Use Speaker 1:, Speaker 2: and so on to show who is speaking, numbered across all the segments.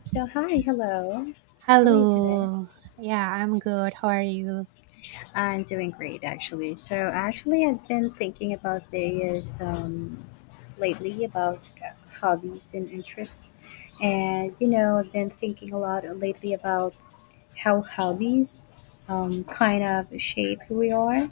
Speaker 1: So, hi, hello. How are you today?
Speaker 2: Hello. Yeah, I'm good. How are you?
Speaker 1: I'm doing great, actually. So, actually, I've been thinking about Vegas lately about hobbies and interests. And, I've been thinking a lot lately about how hobbies kind of shape who we are.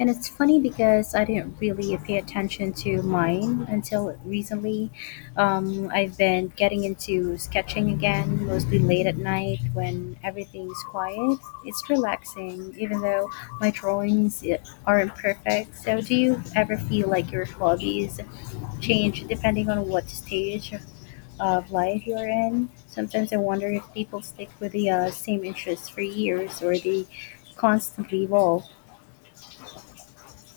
Speaker 1: And it's funny because I didn't really pay attention to mine until recently. I've been getting into sketching again, mostly late at night when everything's quiet. It's relaxing, even though my drawings aren't perfect. So, do you ever feel like your hobbies change depending on what stage of life you're in? Sometimes I wonder if people stick with the same interests for years or they constantly evolve.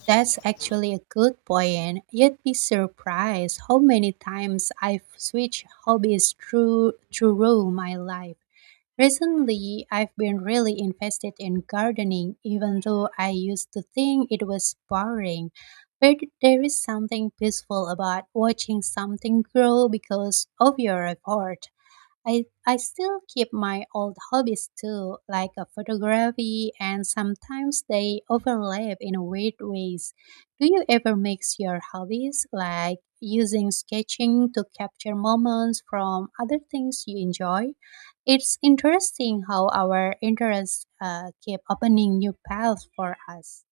Speaker 2: That's actually a good point. You'd be surprised how many times I've switched hobbies through my life. Recently, I've been really invested in gardening, even though I used to think it was boring. But there is something peaceful about watching something grow because of your effort. I still keep my old hobbies too, like photography, and sometimes they overlap in weird ways. Do you ever mix your hobbies, like using sketching to capture moments from other things you enjoy? It's interesting how our interests keep opening new paths for us.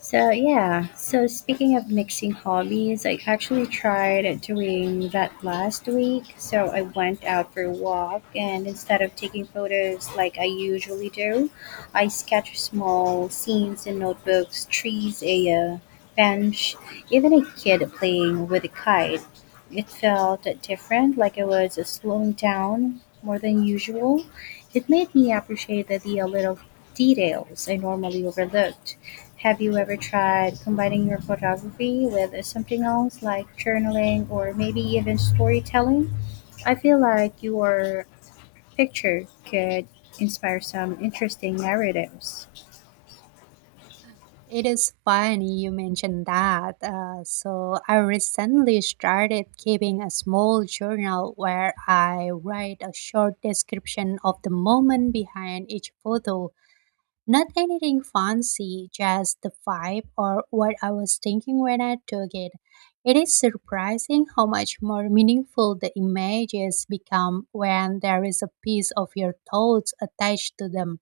Speaker 1: So yeah, so speaking of mixing hobbies, I actually tried doing that last week. So I went out for a walk and instead of taking photos like I usually do, I sketch small scenes in notebooks, trees, a bench, even a kid playing with a kite. It felt different, like I was slowing down more than usual. It made me appreciate the little details I normally overlooked. Have you ever tried combining your photography with something else like journaling or maybe even storytelling? I feel like your picture could inspire some interesting narratives.
Speaker 2: It is funny you mentioned that. So, I recently started keeping a small journal where I write a short description of the moment behind each photo. Not anything fancy, just the vibe or what I was thinking when I took it. It is surprising how much more meaningful the images become when there is a piece of your thoughts attached to them.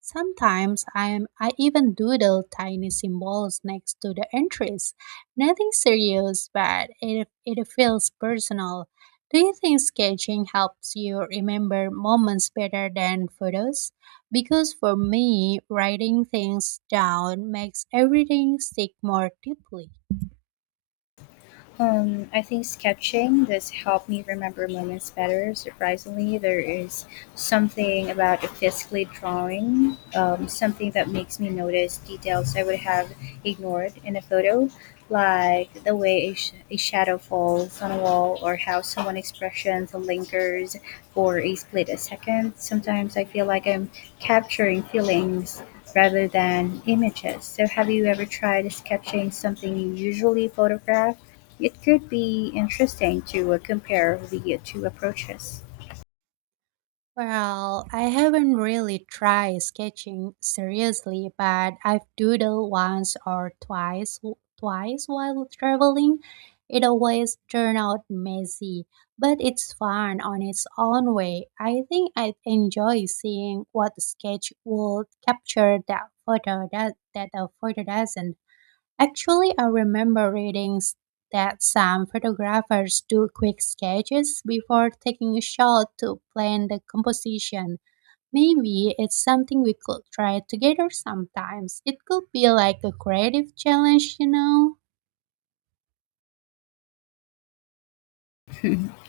Speaker 2: Sometimes I even doodle tiny symbols next to the entries. Nothing serious, but it feels personal. Do you think sketching helps you remember moments better than photos? Because for me, writing things down makes everything stick more deeply.
Speaker 1: I think sketching does help me remember moments better. Surprisingly, there is something about a physically drawing, something that makes me notice details I would have ignored in a photo, like the way a shadow falls on a wall or how someone's expression lingers for a split a second. Sometimes I feel like I'm capturing feelings rather than images. So, have you ever tried sketching something you usually photograph? It could be interesting to compare the two approaches.
Speaker 2: Well, I haven't really tried sketching seriously, but I've doodled once or twice while traveling. It always turned out messy, but it's fun on its own way. I think I'd enjoy seeing what the sketch would capture that that a photo doesn't. Actually, I remember that some photographers do quick sketches before taking a shot to plan the composition. Maybe it's something we could try together sometimes. It could be like a creative challenge, you know?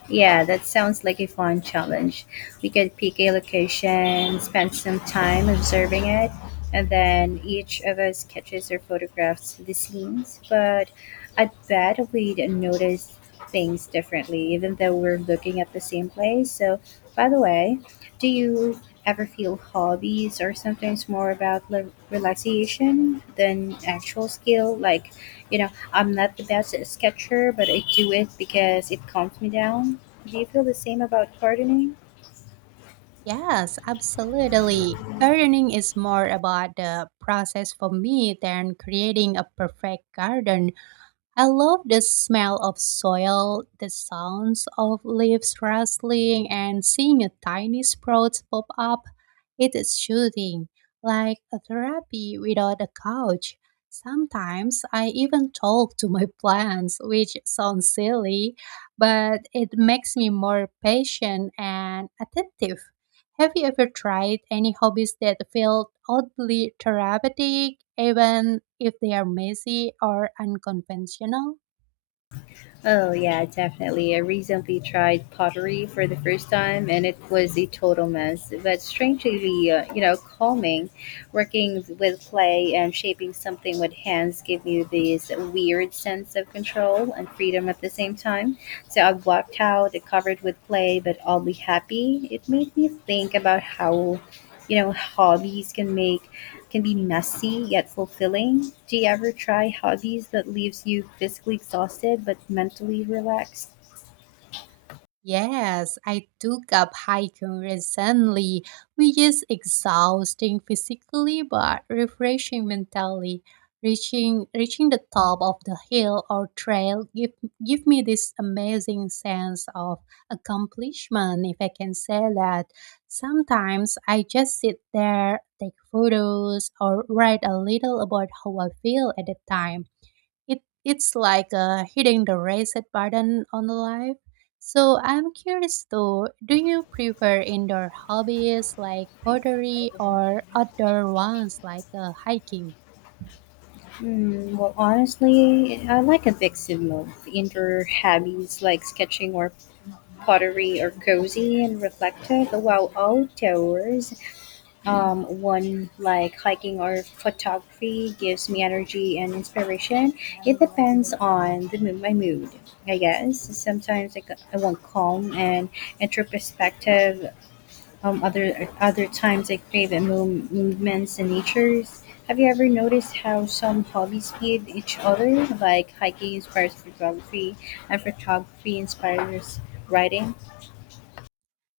Speaker 1: Yeah, that sounds like a fun challenge. We could pick a location, spend some time observing it, and then each of us sketches or photographs the scenes. But I bet we'd notice things differently, even though we're looking at the same place. So, by the way, do you ever feel hobbies are sometimes more about realization than actual skill? Like, I'm not the best sketcher, but I do it because it calms me down. Do you feel the same about gardening?
Speaker 2: Yes, absolutely. Gardening is more about the process for me than creating a perfect garden. I love the smell of soil, the sounds of leaves rustling, and seeing a tiny sprout pop up. It is soothing, like a therapy without a couch. Sometimes I even talk to my plants, which sounds silly, but it makes me more patient and attentive. Have you ever tried any hobbies that felt oddly therapeutic, even if they are messy or unconventional?
Speaker 1: Oh yeah, definitely. I recently tried pottery for the first time, and it was a total mess, but strangely, calming. Working with clay and shaping something with hands give you this weird sense of control and freedom at the same time. So I walked out covered with clay, but oddly happy. It made me think about how, hobbies can be messy yet fulfilling. Do you ever try hobbies that leaves you physically exhausted but mentally relaxed?
Speaker 2: Yes, I took up hiking recently, which is exhausting physically but refreshing mentally. Reaching the top of the hill or trail give me this amazing sense of accomplishment, if I can say that. Sometimes I just sit there, take photos, or write a little about how I feel at the time. It's like hitting the reset button on life. So I'm curious though, do you prefer indoor hobbies like pottery or outdoor ones like hiking?
Speaker 1: Hmm, well, honestly, I like a mix of both. Indoor hobbies like sketching or pottery are cozy and reflective, while outdoors, one like hiking or photography gives me energy and inspiration. It depends on the mood, my mood, I guess. Sometimes I want calm and introspective. Other times I crave at movements and natures. Have you ever noticed how some hobbies feed each other? Like hiking inspires photography, and photography inspires writing.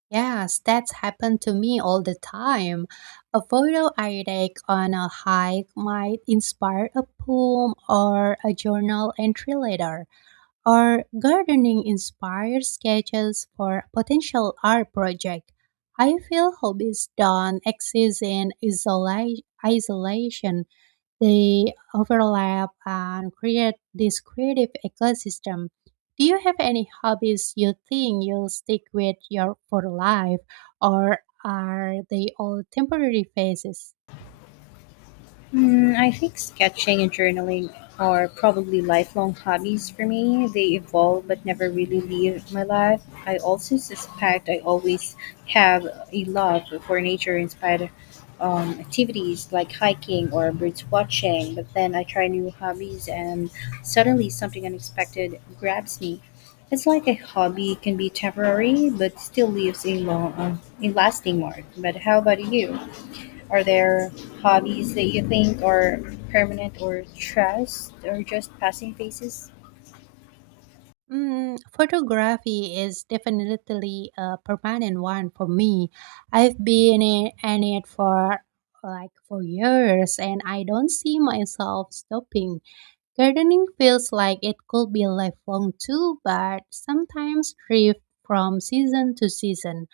Speaker 2: Yes, that's happened to me all the time. A photo I take on a hike might inspire a poem or a journal entry later. Or gardening inspired sketches for a potential art project. I feel hobbies don't exist in isolation. They overlap and create this creative ecosystem. Do you have any hobbies you think you'll stick with your for life, or are they all temporary phases?
Speaker 1: Mm, I think sketching and journaling are probably lifelong hobbies for me. They evolve but never really leave my life. I also suspect I always have a love for nature inspired activities like hiking or birds watching, but then I try new hobbies and suddenly something unexpected grabs me. It's like a hobby can be temporary but still leaves a lasting mark. But how about you? Are there hobbies that you think are permanent or trust or just passing phases?
Speaker 2: Mm, photography is definitely a permanent one for me. I've been in it for for years and I don't see myself stopping. Gardening feels like it could be lifelong too, but sometimes drift from season to season.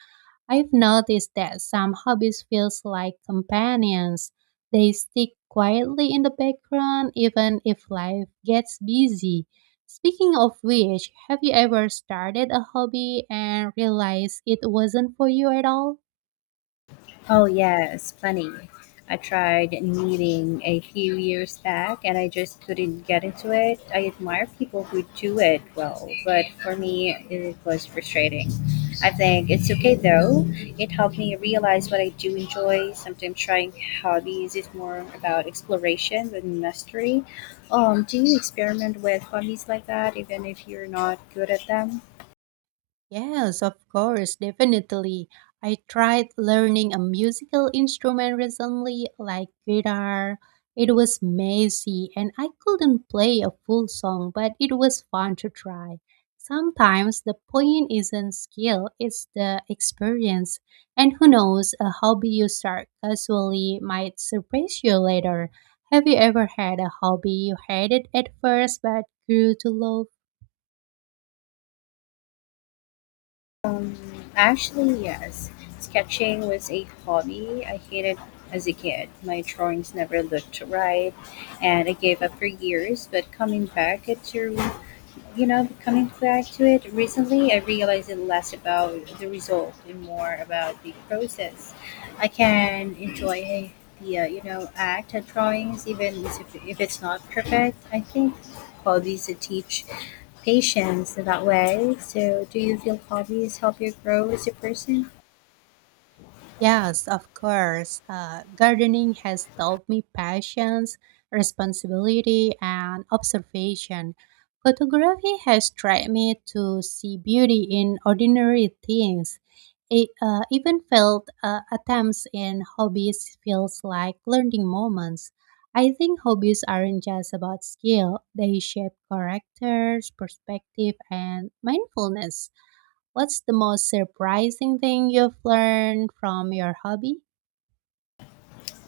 Speaker 2: I've noticed that some hobbies feels like companions. They stick quietly in the background even if life gets busy. Speaking of which, have you ever started a hobby and realized it wasn't for you at all?
Speaker 1: Oh, yes, planning. I tried knitting a few years back and I just couldn't get into it. I admire people who do it well, but for me, it was frustrating. I think it's okay though. It helped me realize what I do enjoy. Sometimes trying hobbies is more about exploration than mastery. Do you experiment with hobbies like that, even if you're not good at them?
Speaker 2: Yes, of course, definitely. I tried learning a musical instrument recently, like guitar. It was messy and I couldn't play a full song, but it was fun to try. Sometimes the point isn't skill, it's the experience. And who knows, a hobby you start casually might surprise you later. Have you ever had a hobby you hated at first but grew to love?
Speaker 1: Um, actually, yes. Sketching was a hobby I hated as a kid. My drawings never looked right, and I gave up for years, but coming back, it really you know, coming back to it recently, I realized it less about the result and more about the process. I can enjoy the, act of drawings even if it's not perfect. I think hobbies that teach patience in that way. So, do you feel hobbies help you grow as a person?
Speaker 2: Yes, of course. Gardening has taught me patience, responsibility, and observation. Photography has taught me to see beauty in ordinary things. Even failed attempts in hobbies feels like learning moments. I think hobbies aren't just about skill; they shape characters, perspective, and mindfulness. What's the most surprising thing you've learned from your hobby?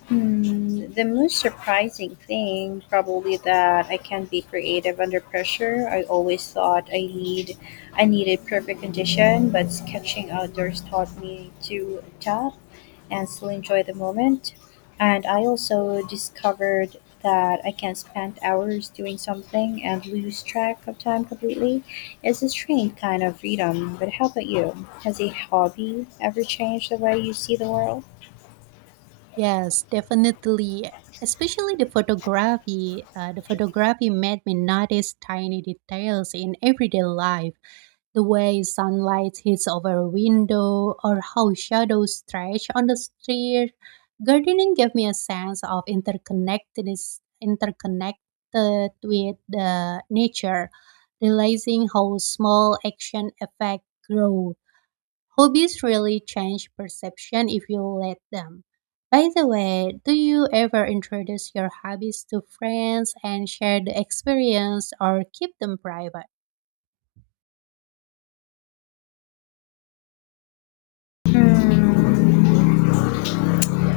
Speaker 1: Hmm, the most surprising thing, probably that I can be creative under pressure. I always thought I needed perfect condition, but sketching outdoors taught me to adapt and still enjoy the moment. And I also discovered that I can spend hours doing something and lose track of time completely. It's a strange kind of freedom. But how about you? Has a hobby ever changed the way you see the world?
Speaker 2: Yes, definitely. Especially the photography. The photography made me notice tiny details in everyday life. The way sunlight hits over a window or how shadows stretch on the street. Gardening gave me a sense of interconnected with the nature, realizing how small action affect growth. Hobbies really change perception if you let them. By the way, do you ever introduce your hobbies to friends and share the experience or keep them private?
Speaker 1: Hmm.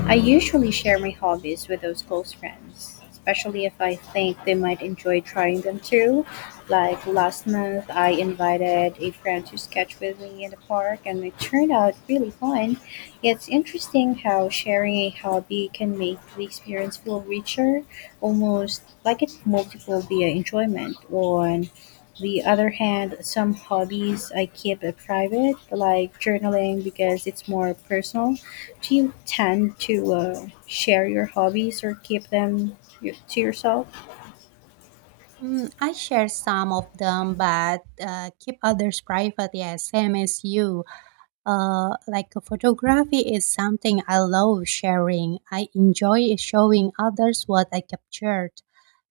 Speaker 1: I usually share my hobbies with those close friends, especially if I think they might enjoy trying them too. Like last month, I invited a friend to sketch with me in the park, and it turned out really fun. It's interesting how sharing a hobby can make the experience feel richer, almost like it multiple via enjoyment. On the other hand, some hobbies I keep it private, like journaling, because it's more personal. Do you tend to share your hobbies or keep them to yourself?
Speaker 2: Mm, I share some of them, but keep others private. Yeah, same as you. Like photography is something I love sharing. I enjoy showing others what I captured.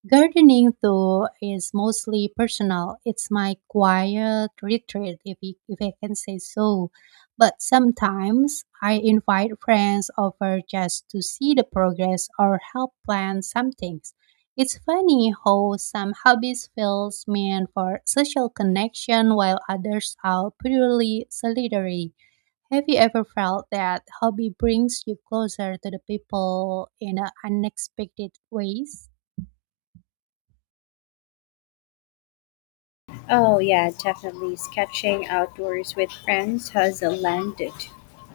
Speaker 2: Gardening, though, is mostly personal. It's my quiet retreat, if I can say so. But sometimes I invite friends over just to see the progress or help plan some things. It's funny how some hobbies feels meant for social connection while others are purely solitary. Have you ever felt that hobby brings you closer to the people in a unexpected ways?
Speaker 1: Oh yeah, definitely. Sketching outdoors with friends has landed,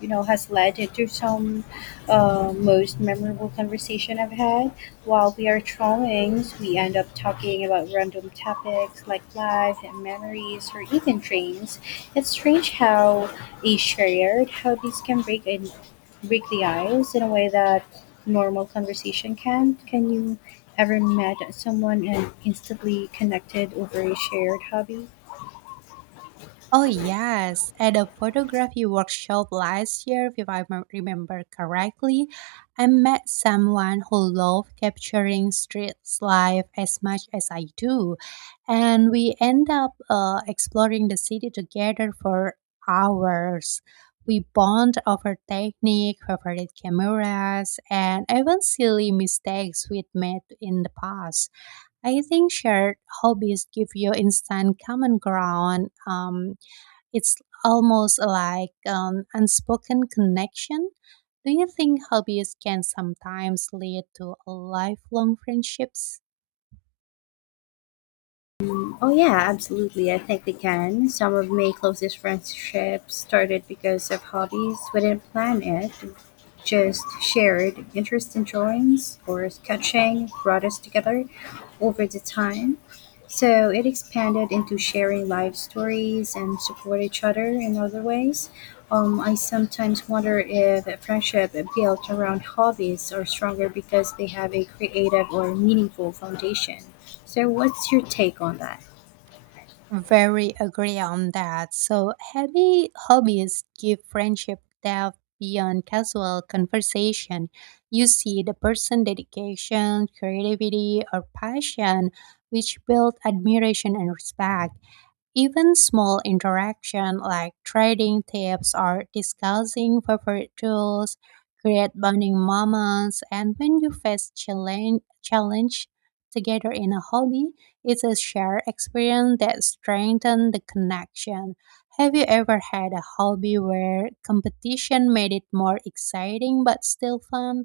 Speaker 1: you know, has led to some most memorable conversation I've had. While we are drawing, we end up talking about random topics like life and memories, or even dreams. It's strange how a shared hobbies can break the ice in a way that normal conversation can. Can you ever met someone and instantly connected over a shared hobby?
Speaker 2: Oh, yes. At a photography workshop last year, if I m- remember correctly, I met someone who loved capturing street life as much as I do. And we end up exploring the city together for hours. We bond over technique, favorite cameras, and even silly mistakes we'd made in the past. I think shared hobbies give you instant common ground. It's almost like an unspoken connection. Do you think hobbies can sometimes lead to lifelong friendships?
Speaker 1: Oh yeah, absolutely. I think they can. Some of my closest friendships started because of hobbies. We didn't plan it. Just shared interest in drawings or sketching brought us together over the time. So it expanded into sharing life stories and support each other in other ways. I sometimes wonder if a friendship built around hobbies are stronger because they have a creative or meaningful foundation. So, what's your take on that?
Speaker 2: Very agree on that. So, heavy hobbies give friendship depth beyond casual conversation. You see the person dedication, creativity, or passion, which build admiration and respect. Even small interaction like trading tips or discussing favorite tools create bonding moments. And when you face challenge together in a hobby, it's a shared experience that strengthens the connection. Have you ever had a hobby where competition made it more exciting but still fun?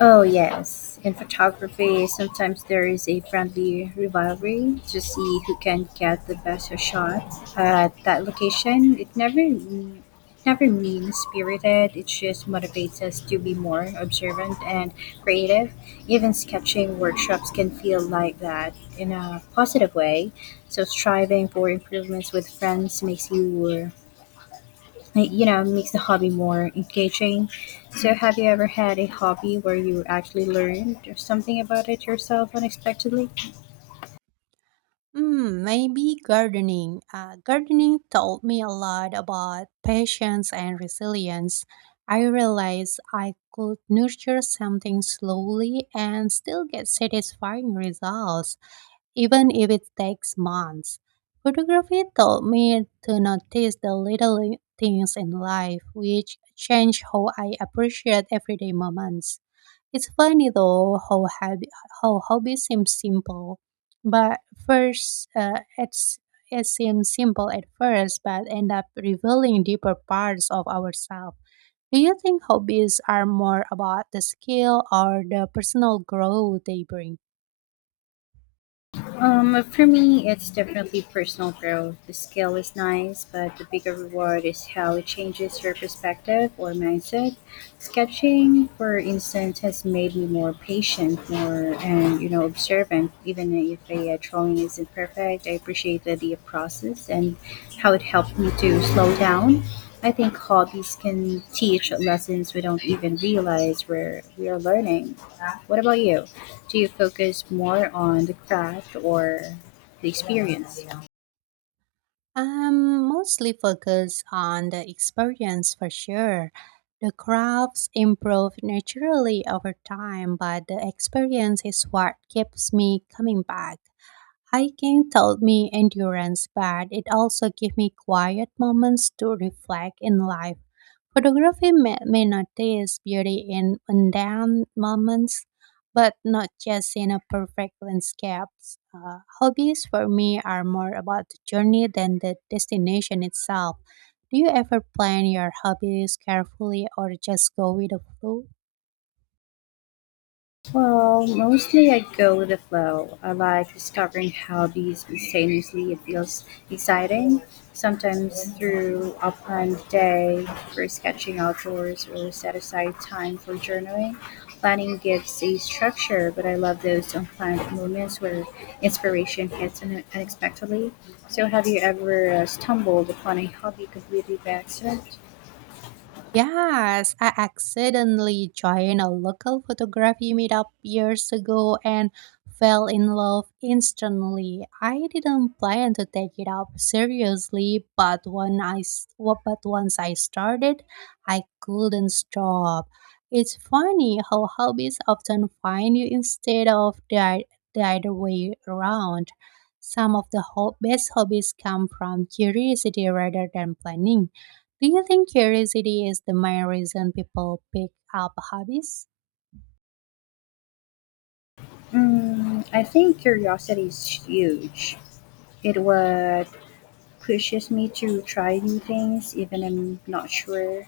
Speaker 1: Oh, yes. In photography, sometimes there is a friendly rivalry to see who can get the best shot at that location. It never mean spirited. It just motivates us to be more observant and creative. Even sketching workshops can feel like that in a positive way. So striving for improvements with friends makes you like, makes the hobby more engaging. So, have you ever had a hobby where you actually learned something about it yourself unexpectedly?
Speaker 2: Hmm, maybe gardening. Gardening taught me a lot about patience and resilience. I realized I could nurture something slowly and still get satisfying results, even if it takes months. Photography taught me to notice the little things in life, which change how I appreciate everyday moments. It's funny though how hobbies seem simple, but first it's it seems simple at first, but end up revealing deeper parts of ourselves. Do you think hobbies are more about the skill or the personal growth they bring?
Speaker 1: For me, it's definitely personal growth. The skill is nice, but the bigger reward is how it changes your perspective or mindset. Sketching, for instance, has made me more patient, more and observant. Even if a drawing isn't perfect, I appreciate the process and how it helped me to slow down. I think hobbies can teach lessons we don't even realize we are learning. What about you? Do you focus more on the craft or the experience?
Speaker 2: I'm mostly focused on the experience for sure. The crafts improve naturally over time, but the experience is what keeps me coming back. Hiking taught me endurance, but it also gave me quiet moments to reflect in life. Photography may notice beauty in mundane moments, but not just in a perfect landscape. Hobbies for me are more about the journey than the destination itself. Do you ever plan your hobbies carefully or just go with the flow?
Speaker 1: Well, mostly I go with the flow. I like discovering hobbies spontaneously. It feels exciting, sometimes through a planned day for sketching outdoors or set aside time for journaling. Planning gives a structure, but I love those unplanned moments where inspiration hits unexpectedly. So, have you ever stumbled upon a hobby completely by accident?
Speaker 2: Yes, I accidentally joined a local photography meetup years ago and fell in love instantly. I didn't plan to take it up seriously, but when I s- wa- but once I started, I couldn't stop. It's funny how hobbies often find you instead of the other way around. Some of the best hobbies come from curiosity rather than planning. Do you think curiosity is the main reason people pick up hobbies?
Speaker 1: Mm, I think curiosity is huge. It was pushes me to try new things even I'm not sure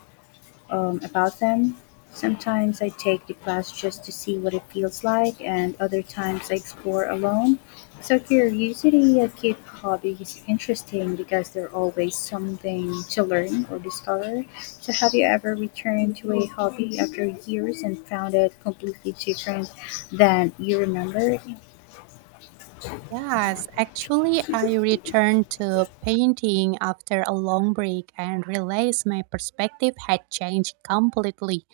Speaker 1: about them. Sometimes I take the class just to see what it feels like, and other times I explore alone. So curiosity keeps hobbies interesting because there's always something to learn or discover. So have you ever returned to a hobby after years and found it completely different than you remembered?
Speaker 2: Yes, actually, I returned to painting after a long break and realized my perspective had changed completely.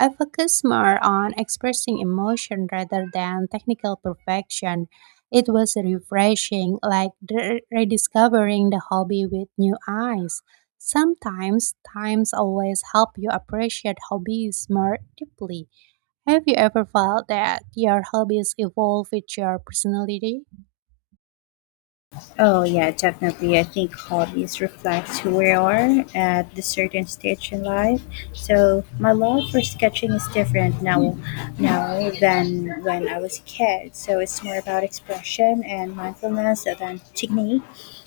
Speaker 2: I focused more on expressing emotion rather than technical perfection. It was refreshing, like rediscovering the hobby with new eyes. Sometimes, times always help you appreciate hobbies more deeply. Have you ever felt that your hobbies evolve with your personality?
Speaker 1: Oh yeah, definitely. I think hobbies reflect who we are at the certain stage in life. So my love for sketching is different now than when I was a kid. So it's more about expression and mindfulness than technique.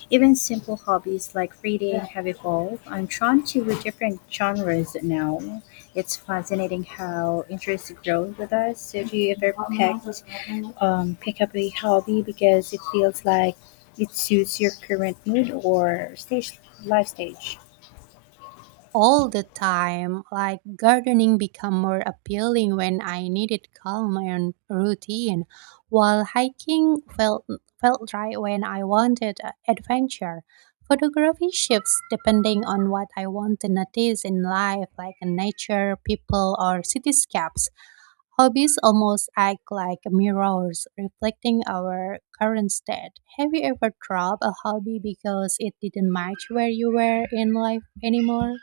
Speaker 1: Even simple hobbies like reading have evolved. I'm drawn to different genres now. It's fascinating how interests grow with us. So do you ever pick up a hobby because it feels like it suits your current mood or stage life stage?
Speaker 2: All the time. Like gardening become more appealing when I needed calm and routine, while hiking felt right when I wanted adventure. Photography shifts depending on what I want to notice in life, like nature, people, or cityscapes. Hobbies almost act like mirrors, reflecting our current state. Have you ever dropped a hobby because it didn't match where you were in life anymore?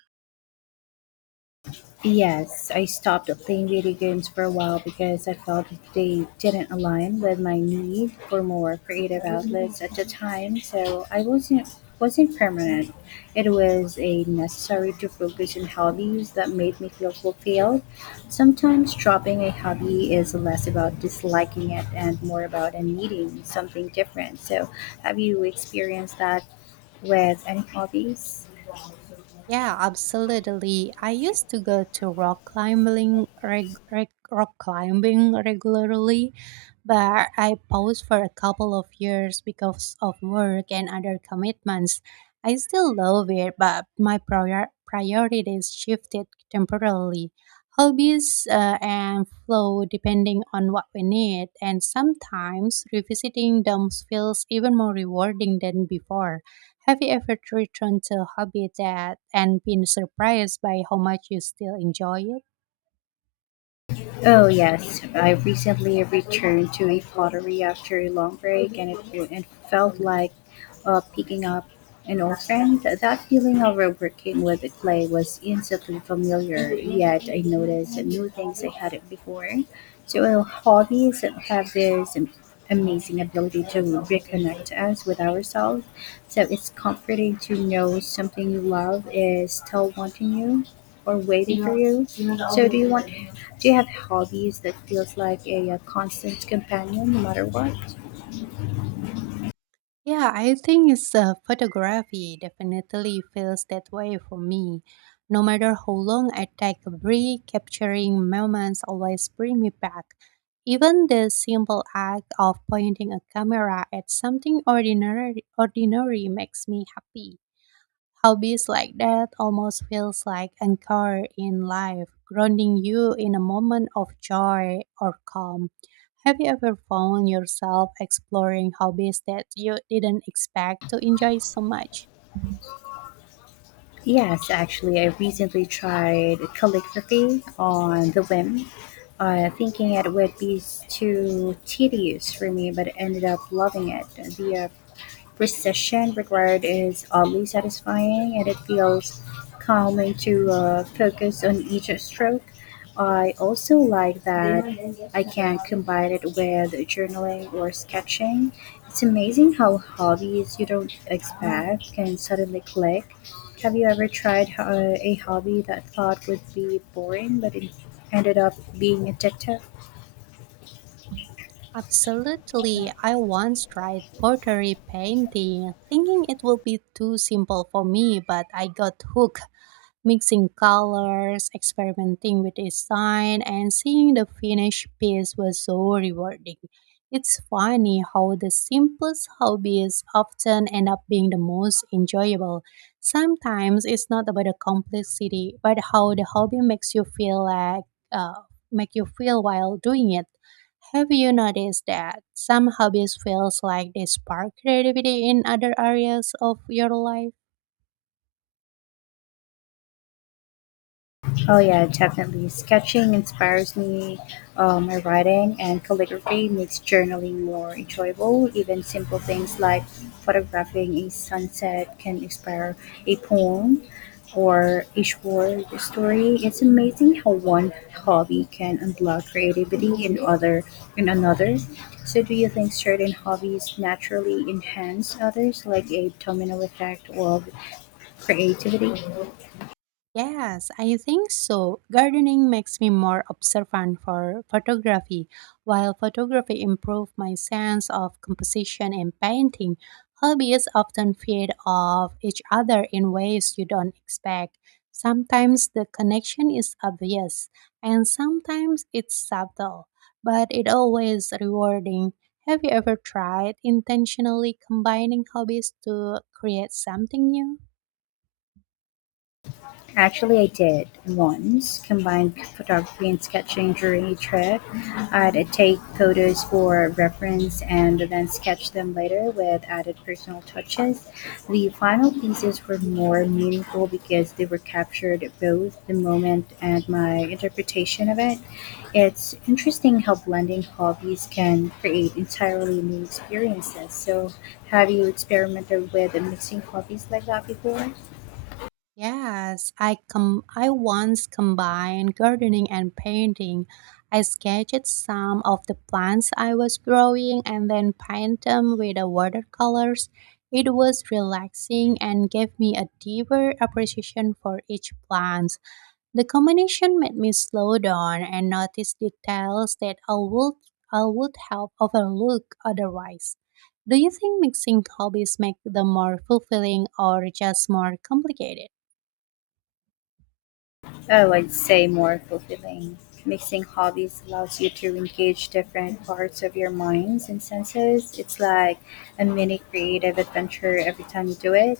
Speaker 1: Yes, I stopped playing video games for a while because I felt they didn't align with my need for more creative outlets at the time. So I wasn't permanent. It was a necessary to focus on hobbies that made me feel fulfilled. Sometimes dropping a hobby is less about disliking it and more about a needing something different. So have you experienced that with any hobbies?
Speaker 2: Yeah, absolutely. I used to go to rock climbing regularly, but I paused for a couple of years because of work and other commitments. I still love it, but my priorities shifted temporarily. Hobbies and flow depending on what we need, and sometimes revisiting them feels even more rewarding than before. Have you ever returned to a hobby that and been surprised by how much you still enjoy it?
Speaker 1: Oh, yes. I recently returned to a pottery after a long break and it felt like picking up an old friend. That feeling of working with the clay was instantly familiar, yet I noticed new things I hadn't before. So, hobbies have this amazing ability to reconnect us with ourselves. So, it's comforting to know something you love is still wanting you or waiting for you. So do you have hobbies that feels like a, constant companion no matter what?
Speaker 2: Yeah, I think it's photography definitely feels that way for me. No matter how long I take a break, capturing moments always bring me back. Even the simple act of pointing a camera at something ordinary makes me happy. Hobbies like that almost feels like anchor in life, grounding you in a moment of joy or calm. Have you ever found yourself exploring hobbies that you didn't expect to enjoy so much?
Speaker 1: Yes, actually, I recently tried calligraphy on the whim, thinking it would be too tedious for me, but ended up loving it. The precision required is oddly satisfying and it feels calming to focus on each stroke. I also like that I can combine it with journaling or sketching. It's amazing how hobbies you don't expect can suddenly click. Have you ever tried a hobby that thought would be boring but it ended up being addictive?
Speaker 2: Absolutely. I once tried pottery painting, thinking it would be too simple for me, but I got hooked. Mixing colors, experimenting with design, and seeing the finished piece was so rewarding. It's funny how the simplest hobbies often end up being the most enjoyable. Sometimes it's not about the complexity, but how the hobby makes you feel like make you feel while doing it. Have you noticed that some hobbies feels like they spark creativity in other areas of your life?
Speaker 1: Oh yeah, definitely. Sketching inspires me, my writing and calligraphy makes journaling more enjoyable. Even simple things like photographing a sunset can inspire a poem or a short story. It's amazing how one hobby can unblock creativity in another. So do you think certain hobbies naturally enhance others like a domino effect of creativity?
Speaker 2: Yes, I think so. Gardening makes me more observant for photography, while photography improves my sense of composition and painting. Hobbies often feed off each other in ways you don't expect. Sometimes the connection is obvious, and sometimes it's subtle, but it always rewarding. Have you ever tried intentionally combining hobbies to create something new?
Speaker 1: Actually, I did once combine photography and sketching during a trip. I'd take photos for reference and then sketch them later with added personal touches. The final pieces were more meaningful because they were captured both the moment and my interpretation of it. It's interesting how blending hobbies can create entirely new experiences. So, have you experimented with mixing hobbies like that before?
Speaker 2: Yes, I once combined gardening and painting. I sketched some of the plants I was growing and then paint them with the watercolors. It was relaxing and gave me a deeper appreciation for each plant. The combination made me slow down and notice details that I would have overlooked otherwise. Do you think mixing hobbies make them more fulfilling or just more complicated?
Speaker 1: Oh, I'd say more fulfilling. Mixing hobbies allows you to engage different parts of your minds and senses. It's like a mini creative adventure every time you do it.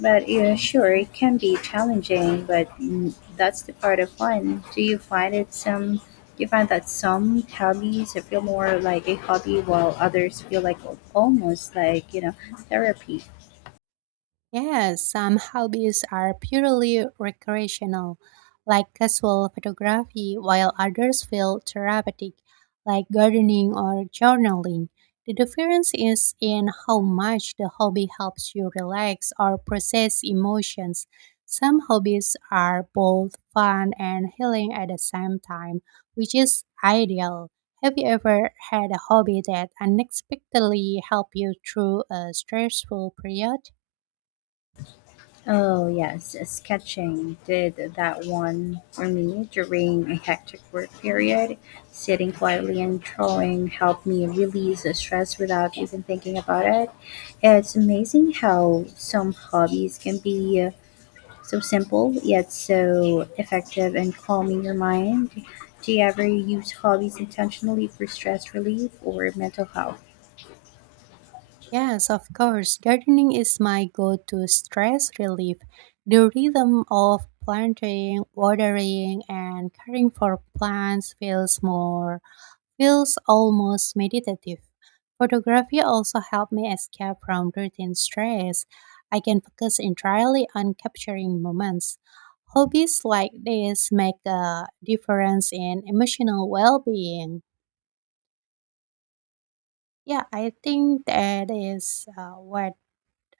Speaker 1: But yeah, sure, it can be challenging, but mm, that's the part of fun. Do you find it some? Do you find that some hobbies feel more like a hobby, while others feel like almost like therapy?
Speaker 2: Yes, some hobbies are purely recreational, like casual photography, while others feel therapeutic, like gardening or journaling. The difference is in how much the hobby helps you relax or process emotions. Some hobbies are both fun and healing at the same time, which is ideal. Have you ever had a hobby that unexpectedly helped you through a stressful period?
Speaker 1: Oh, yes, sketching did that one for me during a hectic work period. Sitting quietly and drawing helped me release the stress without even thinking about it. It's amazing how some hobbies can be so simple yet so effective in calming your mind. Do you ever use hobbies intentionally for stress relief or mental health?
Speaker 2: Yes, of course. Gardening is my go to stress relief. The rhythm of planting, watering, and caring for plants feels almost meditative. Photography also helped me escape from routine stress. I can focus entirely on capturing moments. Hobbies like this make a difference in emotional well being. Yeah, I think that is what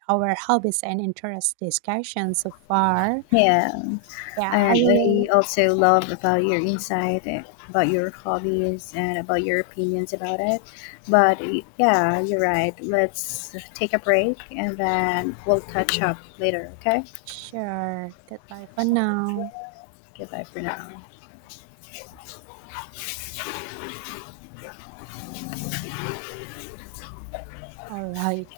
Speaker 2: our hobbies and interest discussion so far.
Speaker 1: Yeah.
Speaker 2: Yeah, I
Speaker 1: And
Speaker 2: really
Speaker 1: I also love about your insight about your hobbies and about your opinions about it. But yeah, you're right. Let's take a break and then we'll catch up later, okay?
Speaker 2: sure. Goodbye for now.
Speaker 1: Goodbye for now.
Speaker 2: All right.